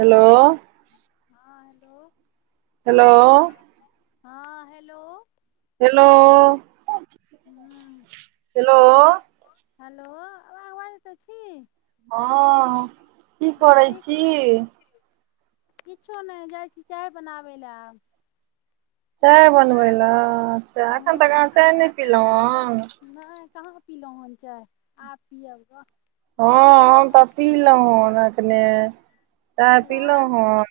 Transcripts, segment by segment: Hello हँ hello hello हँ hello hello हूँ हेलो हेलो आ [unintelligible] बाजैतऽ छी हँ की करै ठीक छी किछो नहि जाइ छी चाय बनाबै लए आब चाय बनबै लए अच्छा एखन तक हूँ आँहा चाय नहि पीलहुँ हँ नहि कहाँ पीलहुँ हन चाय आब पिअब गऽ हँ हम तऽ आब पीलहुँ हन एखने चाय पीलहुँ हन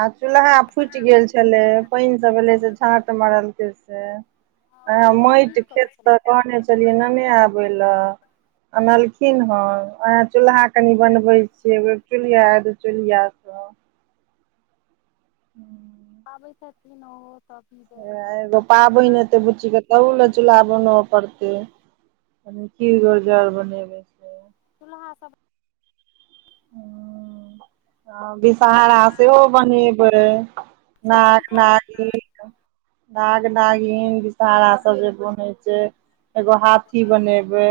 आ चूल्हा फूटि गेल छलै पइन सब भेले से झाट मारल के से आ चूल्हा ठीक माटि करै खेत छल त कहने छलियै नने आ बै ल अनलखिन हन वएह चूल्हा कनी बनबै छीयै एगो एक चूल्हिया दू चूल्हिया सब हू [inaudible] छथिन ओहो तऽ पीबै वएह एगो पाबहिन हेतै बच्ची के तहुमे चूल्हा बनब पड़तै कनि खीर घोरजौर बनेबै। से चुल्हा सब ओ ह विषहरा सेहो बनेबै, अच्छा नाग बिठा नागीन नाग नागीन बिषहारा सब जे बनै छै एगो हाथी बनेबै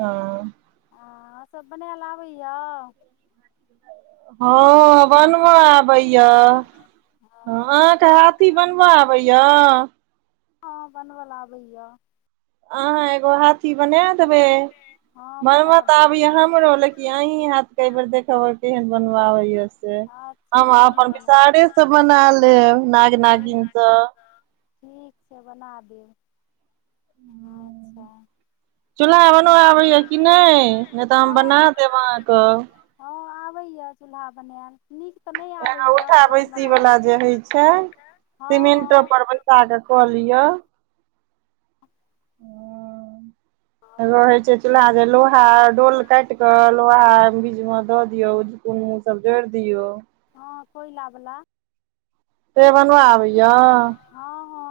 हँ हँ सब बनायल आबैए हँ बनबऽ आबैया अहाँके हा थी बनब आबैया, हँ बनबल आबैया अहाँ एगो हाथी बनै देबै हँ बनब बना तऽ देबै आबैया हमरो लेकिन अहीं हाथ के अहिबेर देखब केहन बनब आबैया से अच्छा हम हमही अपन विषाहारे स बनायब बना लेब नाग ठीक नागिनसँ ठीक छै बना देब अच्छा चूल्हा आओर बनब आबैए कि नहि नहि तऽ हम बना हँ देब अहाँके हँ आबैए चूल्हा बनायल नीक तऽ नय एगो आबैया उठा तहन बैसी बना वला लै जे होइ छी हँ हँ [unintelligible] [unintelligible] क लिअ एगो हँ होय छै चूल्हा जे लोहा डोल काटि क लोहा बीज मे दऽ दियऔ कनो [unintelligible] सब जोड़ि दियऔ हँ कोयला बला से बनब आबैया हँ हँ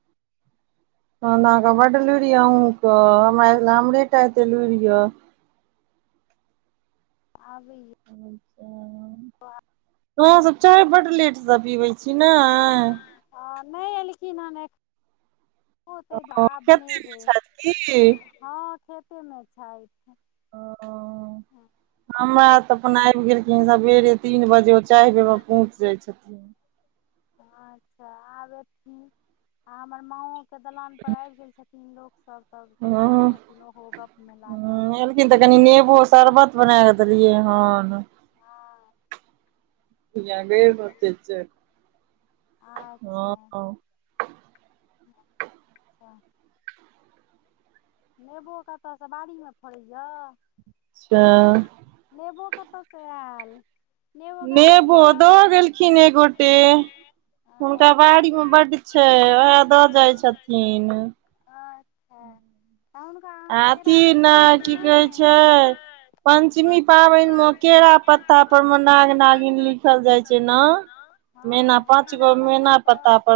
तहन तऽ आँहा के बड लुरि ये अहूँ क हमरा होइ छेला हमरे टा एकटा लुरि ये अबैया अच्छा [unintelligible] हऽ [unintelligible] अहाँसभ चाय बड लेटसँ पीबै छी नय ह नय ऐलखिन हन एख ओते त आब खेते मे बनेबै छथि की हँ खेते मे छाइथ हमरा त अपन आयब गेलखिन सवेरे तीन बजे वो चाहि बेर मे पहुँच जाय छथिन। अच्छा आब एथिन, आ हमर माॅओके दलान पर आयब गेल छथि न लोग सभ त बैसल हँ छथिन ओहो गप मे लागल, ह एलखिन त कनि नेबो शरबत बना क देलियै हन हँ जागैयो में तेज छै [inaudible] हँ अच्छा हँ [unintelligible] नेबो कतयसँ बारी मे फरैय तअ नेंबो कतय स आयल नेबो गाछ नेंबो यऽ द गेलखिन एक गोटे हुनका अच्छा बारी में बड्ड छै, उहे द जाय छथिन अच्छा, त हुनका अहाॅं अथी केरा ने देलियैन कि की नै कहै छै [unintelligible] पंचमी पाबनि में केरा पत्ता पर मे नाग- नागिन लिखल जाय छै न, हँ झीना पत्ता पर -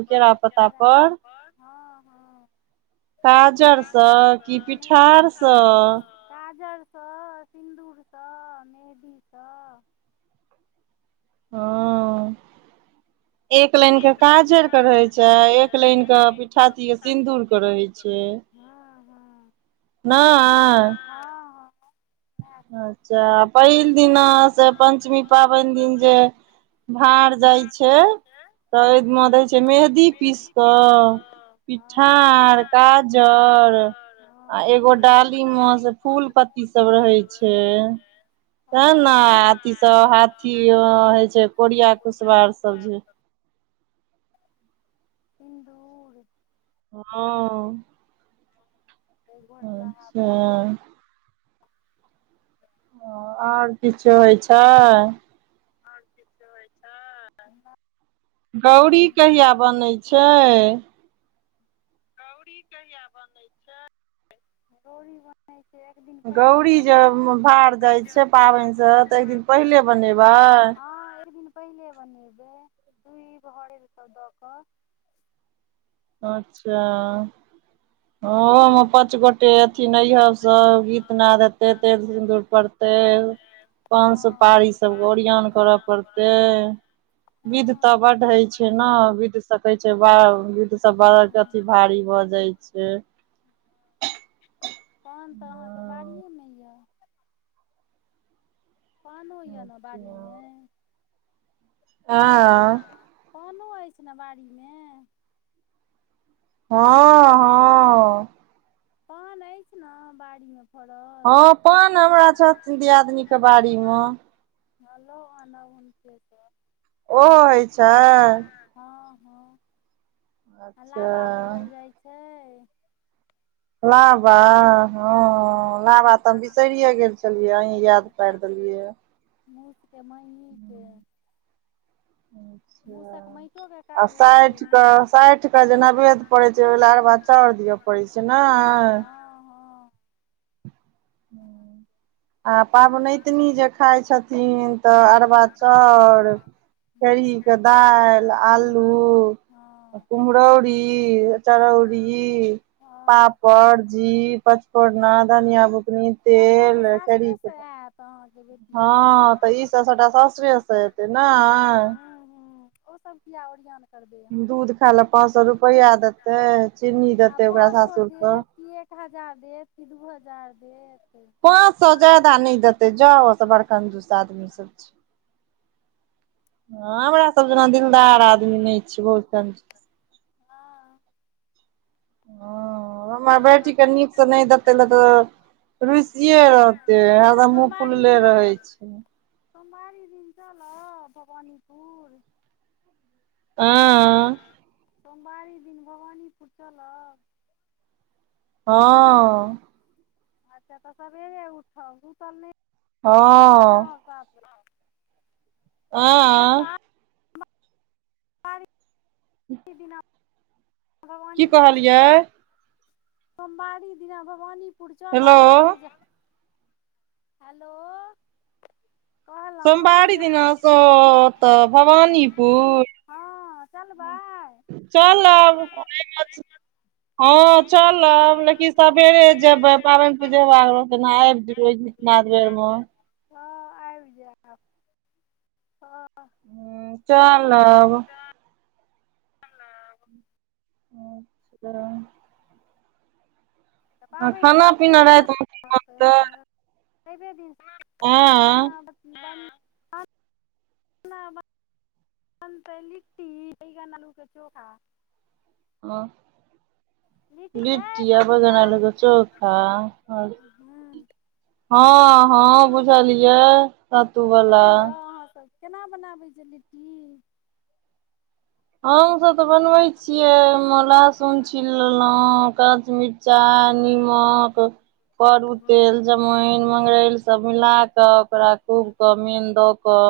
पाॅंच गो केरा पत्ता पर - हँ हँ [unintelligible] काजर स कि पिठार स? काजर स सिन्दूर स मेहदी स। ओ एक लाइनके लाइन के काजरके रहै काजर के छैय, एक छै लाइनके लाइन के पिठाती आ सिन्दूरके रहै छैय। हँ- हँ। हँ नैय। हँ वैह करू अच्छा पहिल दिना से पंचमी पाबैन दिन जे भार जाय छैय। त हूँ अय म हँ दै छैय मेहदी पीस क, सब पिठार का जर आ एगो डाली म से फूल पत्ती सब रहै छैय। तें न आथी स हाथी रहय छैय कोरिया कुसबार सब जे। [inaudible] सिंदूर। हँ। अच्छा [inaudible] आर किछो होय छैय आर किछो होय छैय - न गौरी कहिआ बनैय छैय? गौरी कहिआ बनैय छैय, गौरी बन गौरी जे उम भार जाय छैय पाबैन स, त एकदिन पहिले बनेबैय। हँ एक दिन पहिले बनैबय, दूइब हरैद सब द क। अच्छा। हॅं ओहो में पाँच गोटे अयथिन अयहब सब, गीतनाद हेतै, तेल सिन्दूर परतै। पान हँ सुपारी सब ओरियान करअ परतै। बिध तऽ हँ बड्ड होय छैय न, बिध स कहय छैय बाउ बिध सब [unintelligible] भारी भ जाय छैय। पान तऽ अहाँके बारीयेमे य। पानो य न बारीमे। हॅं। पानो अछि न बारीमें। हँ। हँ पान अछि न बारीमे फरल। हँ पान हमरा छ दियादनीके बारी म। ह ल आनब हुनके स। ओहो होय छैय? हँ -हँ, अच्छा लाबा भुजल जाइ छैय। लाबा हूँ हँ, लाबा तऽ बिसरिेये गेल छलियै अहीं याद पारि देलियै। मुसके [unintelligible] माइटोके अच्छा। आ काज होइ छै एहिमे साठिके, साठिके जे नवेद्य पड़ैत छैय, ओहि ल अरवा चाउर दिय परय छैय ने। हँ हँ आ पाबनैतिनी जे खाइ छथिन तऽ अरबा चौर खेरहीके दालि, आलू हँ कुमहरौरी चरौरी, हँ हँ पापड़, जीर, पचफोर्ना, धनिया बु कनी, सभटा तेल तऽ करी सासुरेसँ आयत अहाँके बेटीके ने हँ, हूँ तऽ ईसभ सभटा सासुरेसँ एतै नय हूँ ओसभ किया ओरियान करबै। दूध खाय लए पाँंच सए रुपआ देतै चीन्नी देतै ओकरा सात सौ रुपए ई एक हजार देत की दू हजार देत, पाँच सौ जादा नहि देतै जाउ ओ सब बड़ कंजूस आदमी सब छै, हँ हमरा सब जेना दिलदार आदमी नहि छै बहुत क हँ। तऽ हँ हमर देबे करत बेटीके नीकसँ नहि देतै न तऽ रुसिए रहतै अच्छा हरदम मुँह सोमवारी फुलले दिना रहै चल छै, सोमवारी दिन चलब भवानीपुर आँ। सोमवारी दिन भवानीपुर चलब। हँ। अच्छा तऽ सवेरे उठब उसब नहि [inaudible] हँ ह। [unintelligible] आँ आर किछ दिन की कहलियै सोमवारी दिना भवानीपुर हेलो चलब पूजा हेलो। कहलहुँ सोमवारी जे दिनासँ ओतऽ भवानीपुर हँ चलबै चलब आ हँ, चलब लेकिन सबेरे जेबै पाबनि पूजेनाब विरोजितनाथ वर्म [unintelligible] हँ आइब जायब। ह। हूँ चलब। अच्छा तऽ पाबनि तऽ खाना अथिये पीना दिना रातिमे की होतै बनतै आब, रब द आँय हँ [unintelligible] भंसा बंतै लिट्टी बैंगन आलू के चोखा ओ बनतै लिट्टी आ सत्तू बैंगन बला आलू के चोखा हूँ आ हँ हँ बुझलियै। सत्तू [unintelligible] आबैए अहाँ सब केना बनाबै छीयै लिट्टी हमसभ तऽ बनबै छियै ओहिमे लहसुन छिल लेलौ तकर बाद से मिरचाइ निमक करू तेल हँ जमाइन मंगरैल सब मिला कऽ ओकरा खूब क मेन द कऽ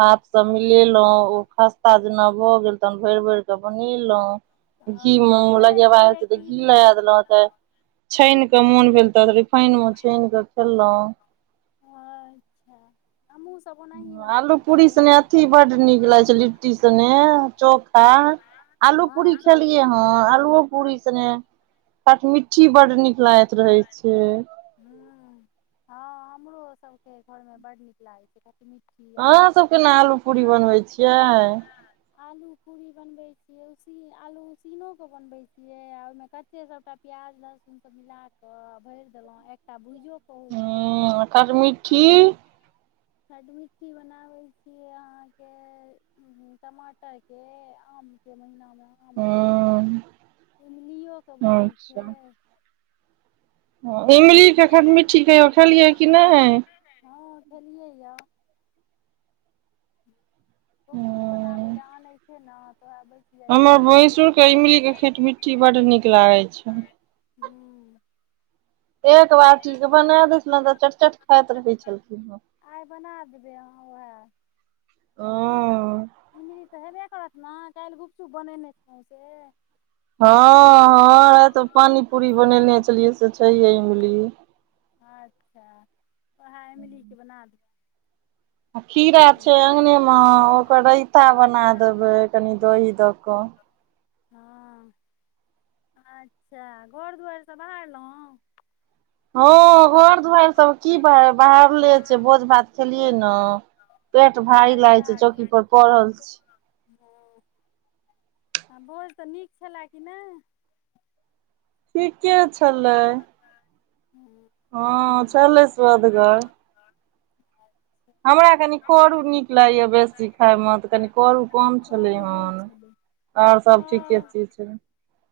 हाथसँ मिलेलहुँं ओ खस्ता जेना भऽ गेल। तहन भरि भर कऽ बनेलहुँ। घी म लगबक ओ छानै लगेबाक अइ छियै छै तऽ कि घी लगा देलौ ओत। छानि के मोन भेल। तऽ रिफाइन मे छानि के खेलहुँ। अच्छा हमहू स आलू पूरी सने अथी बड्ड नीक लगै छै। लिट्टी सने चोखा। आलू हँ पूरी चोख खेलियै हँ। आलूओ पूरी सने खटमिट्ठी बड नीक लागैत रहे छै। हूँ हँ हमरो सबके घरमे बड नीक लागै छै खट मिठ्ठी अहाँ आलू के पूरी, केना अहाँ आलू सब पूरी बनबै छियै केना आलू पूरी बनबै छियै। आलू पूरी बनबै छियै। उसी आलू उसीनो क बनबै छियै, आ ओहि मे कच्चे सबटा प्याज लहसुन सब मिला कऽ भरि देलो, एकटा भुइजो हँऽ आ खटमिठ्ठी खटमिठ्ठी बनाबै छियै, अहाँके टमाटरके आम के महिना मे आमके, हूँ इमलीयो क बनै छै। इमली के खटमिट्ठी कहियो खेलियै ह कि नहि। हँ खेलियै यऽ। गुपचुप बनाबै लए आनै छियै नऽ तो ओहैं बैच हमर भैंसुरके इमलीके खेटमिट्ठी बड्ड नीक लागै छैन। हूं एक बाटी के बना दैथ न, तऽ चटचट खाइत रहै छलखिन। आइ बना देबै अहाँ वैह। हँऽ इमली तऽ हेबे करत ने, काल्हि गुपचुप बनेने छलौ से। हँ-हँ राति में पानी पूरी बनेने छलियै से छैहे इमली। अच्छा औहै इमली के बना देबै। आ खीरा छै अङ्गने म ओकर रैयता बना देबै, कनि दही दऽ कऽ। हँ अच्छा, घर दुवैर सब बहारलौ। हँ घर दुवैरि सब कि बहैर बहारले छै, भोज भात खेलियै नऽ। पेट भारी सैल लागै छै, चौकी पर पड़ल छि। हँ, आ भोज तऽ नीक छलए कि नहि। ठीके छलै। हूं। हँ छलै स्वदगर। हमरा कनि करू नीक लागैय बेसी खाय म, तऽ कनि करू कम कर छलै उर नहि हन, छलै अओर ओ सब ठीके चीज छलै।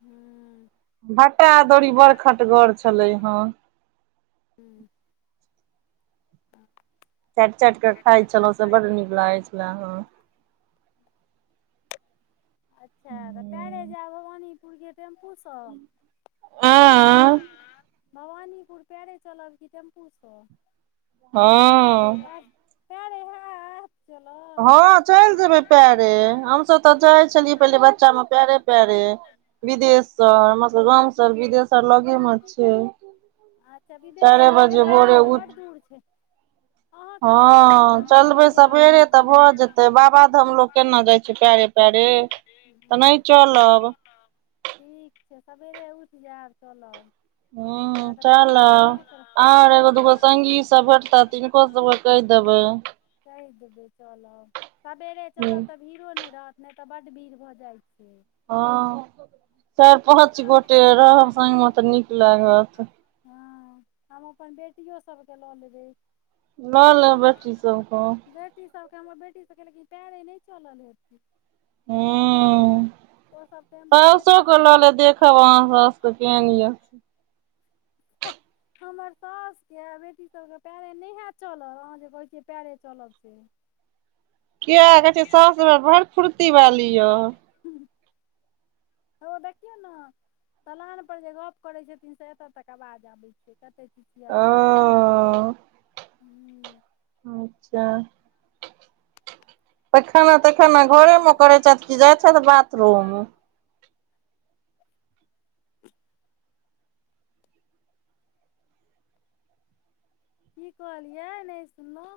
हूँ। भाटा अदौरी बड़ खटगर छलै हन। हूं चैट -चैट क खाइ छलऊ से बड नीक लागै छले हँ। अच्छा, तऽ पैरे जैब भवानीपुर कि टेम्पूसँ। अँ भवानीपुर पैरे चलब की टेम्पू सँ हँ। पैरे हैत चलल हँ चलि जेबै पैरे, हमसब तऽ जाइ छलियै पहिले बच्चा मे पैरे पैरे, विद्येशर हमर सबके गांम सँ विद्येशर लगे म छय। अच्छा विद्येश्वर एतऽ सँ भोरे तऽ उठ बड्ड दूर छय। अहाँके सासुर सँ हँ तऽ बड दूर चलबै यऽ सबेरे तऽ भवानीपुर। भऽ जेतै बाबाधाम लोक हूं केना जाइ छै पैरे पैरे तऽ नहि सैह। चलब ठीक छै, सबेरे उठि जाएब चलब हं किए तऽ फेर चलब। पाबनिओके और एगो दूगो ठीक संगी सब भेटतथ तिनको सबके कहि देबैन। कहि देबै चलब, सबेरे चलब तब भीड़ो नै रहत, नै त बड्ड भीड़ भ जाइ छै। हं [inaudible] चारि पाँच गोटे रहब संगमे त नीक लागत। हँ, हम अपन बेटियो सबके ल लेबै। ल लेब बेटी सब क। बेटी सबके, हमर बेटी सबके लेकिन पैरे नै चलल हेतै हं अं ओसभ [inaudible] टेम्पूए साउसो टा के ल लेब देख [unintelligible] ह। हमर सासुके आ बेटी सबके पैरे नै हैत चलल, अहाँ जे कहै छियै पैरे चलब से किए कहै छिअइ साउस बड़ फुर्ती बाली य हौया देखियौ न दलान पर जे गप करै छथिन से एत तक आवाज आबै छै। क ते चिचिआइ छथि ओ [inaudible] हुं उं अच्छा, पैखाना तैखनाा घरेमे करै छथि की जाइ छथि बाथरूम? की कहलियै नै सुनलौं?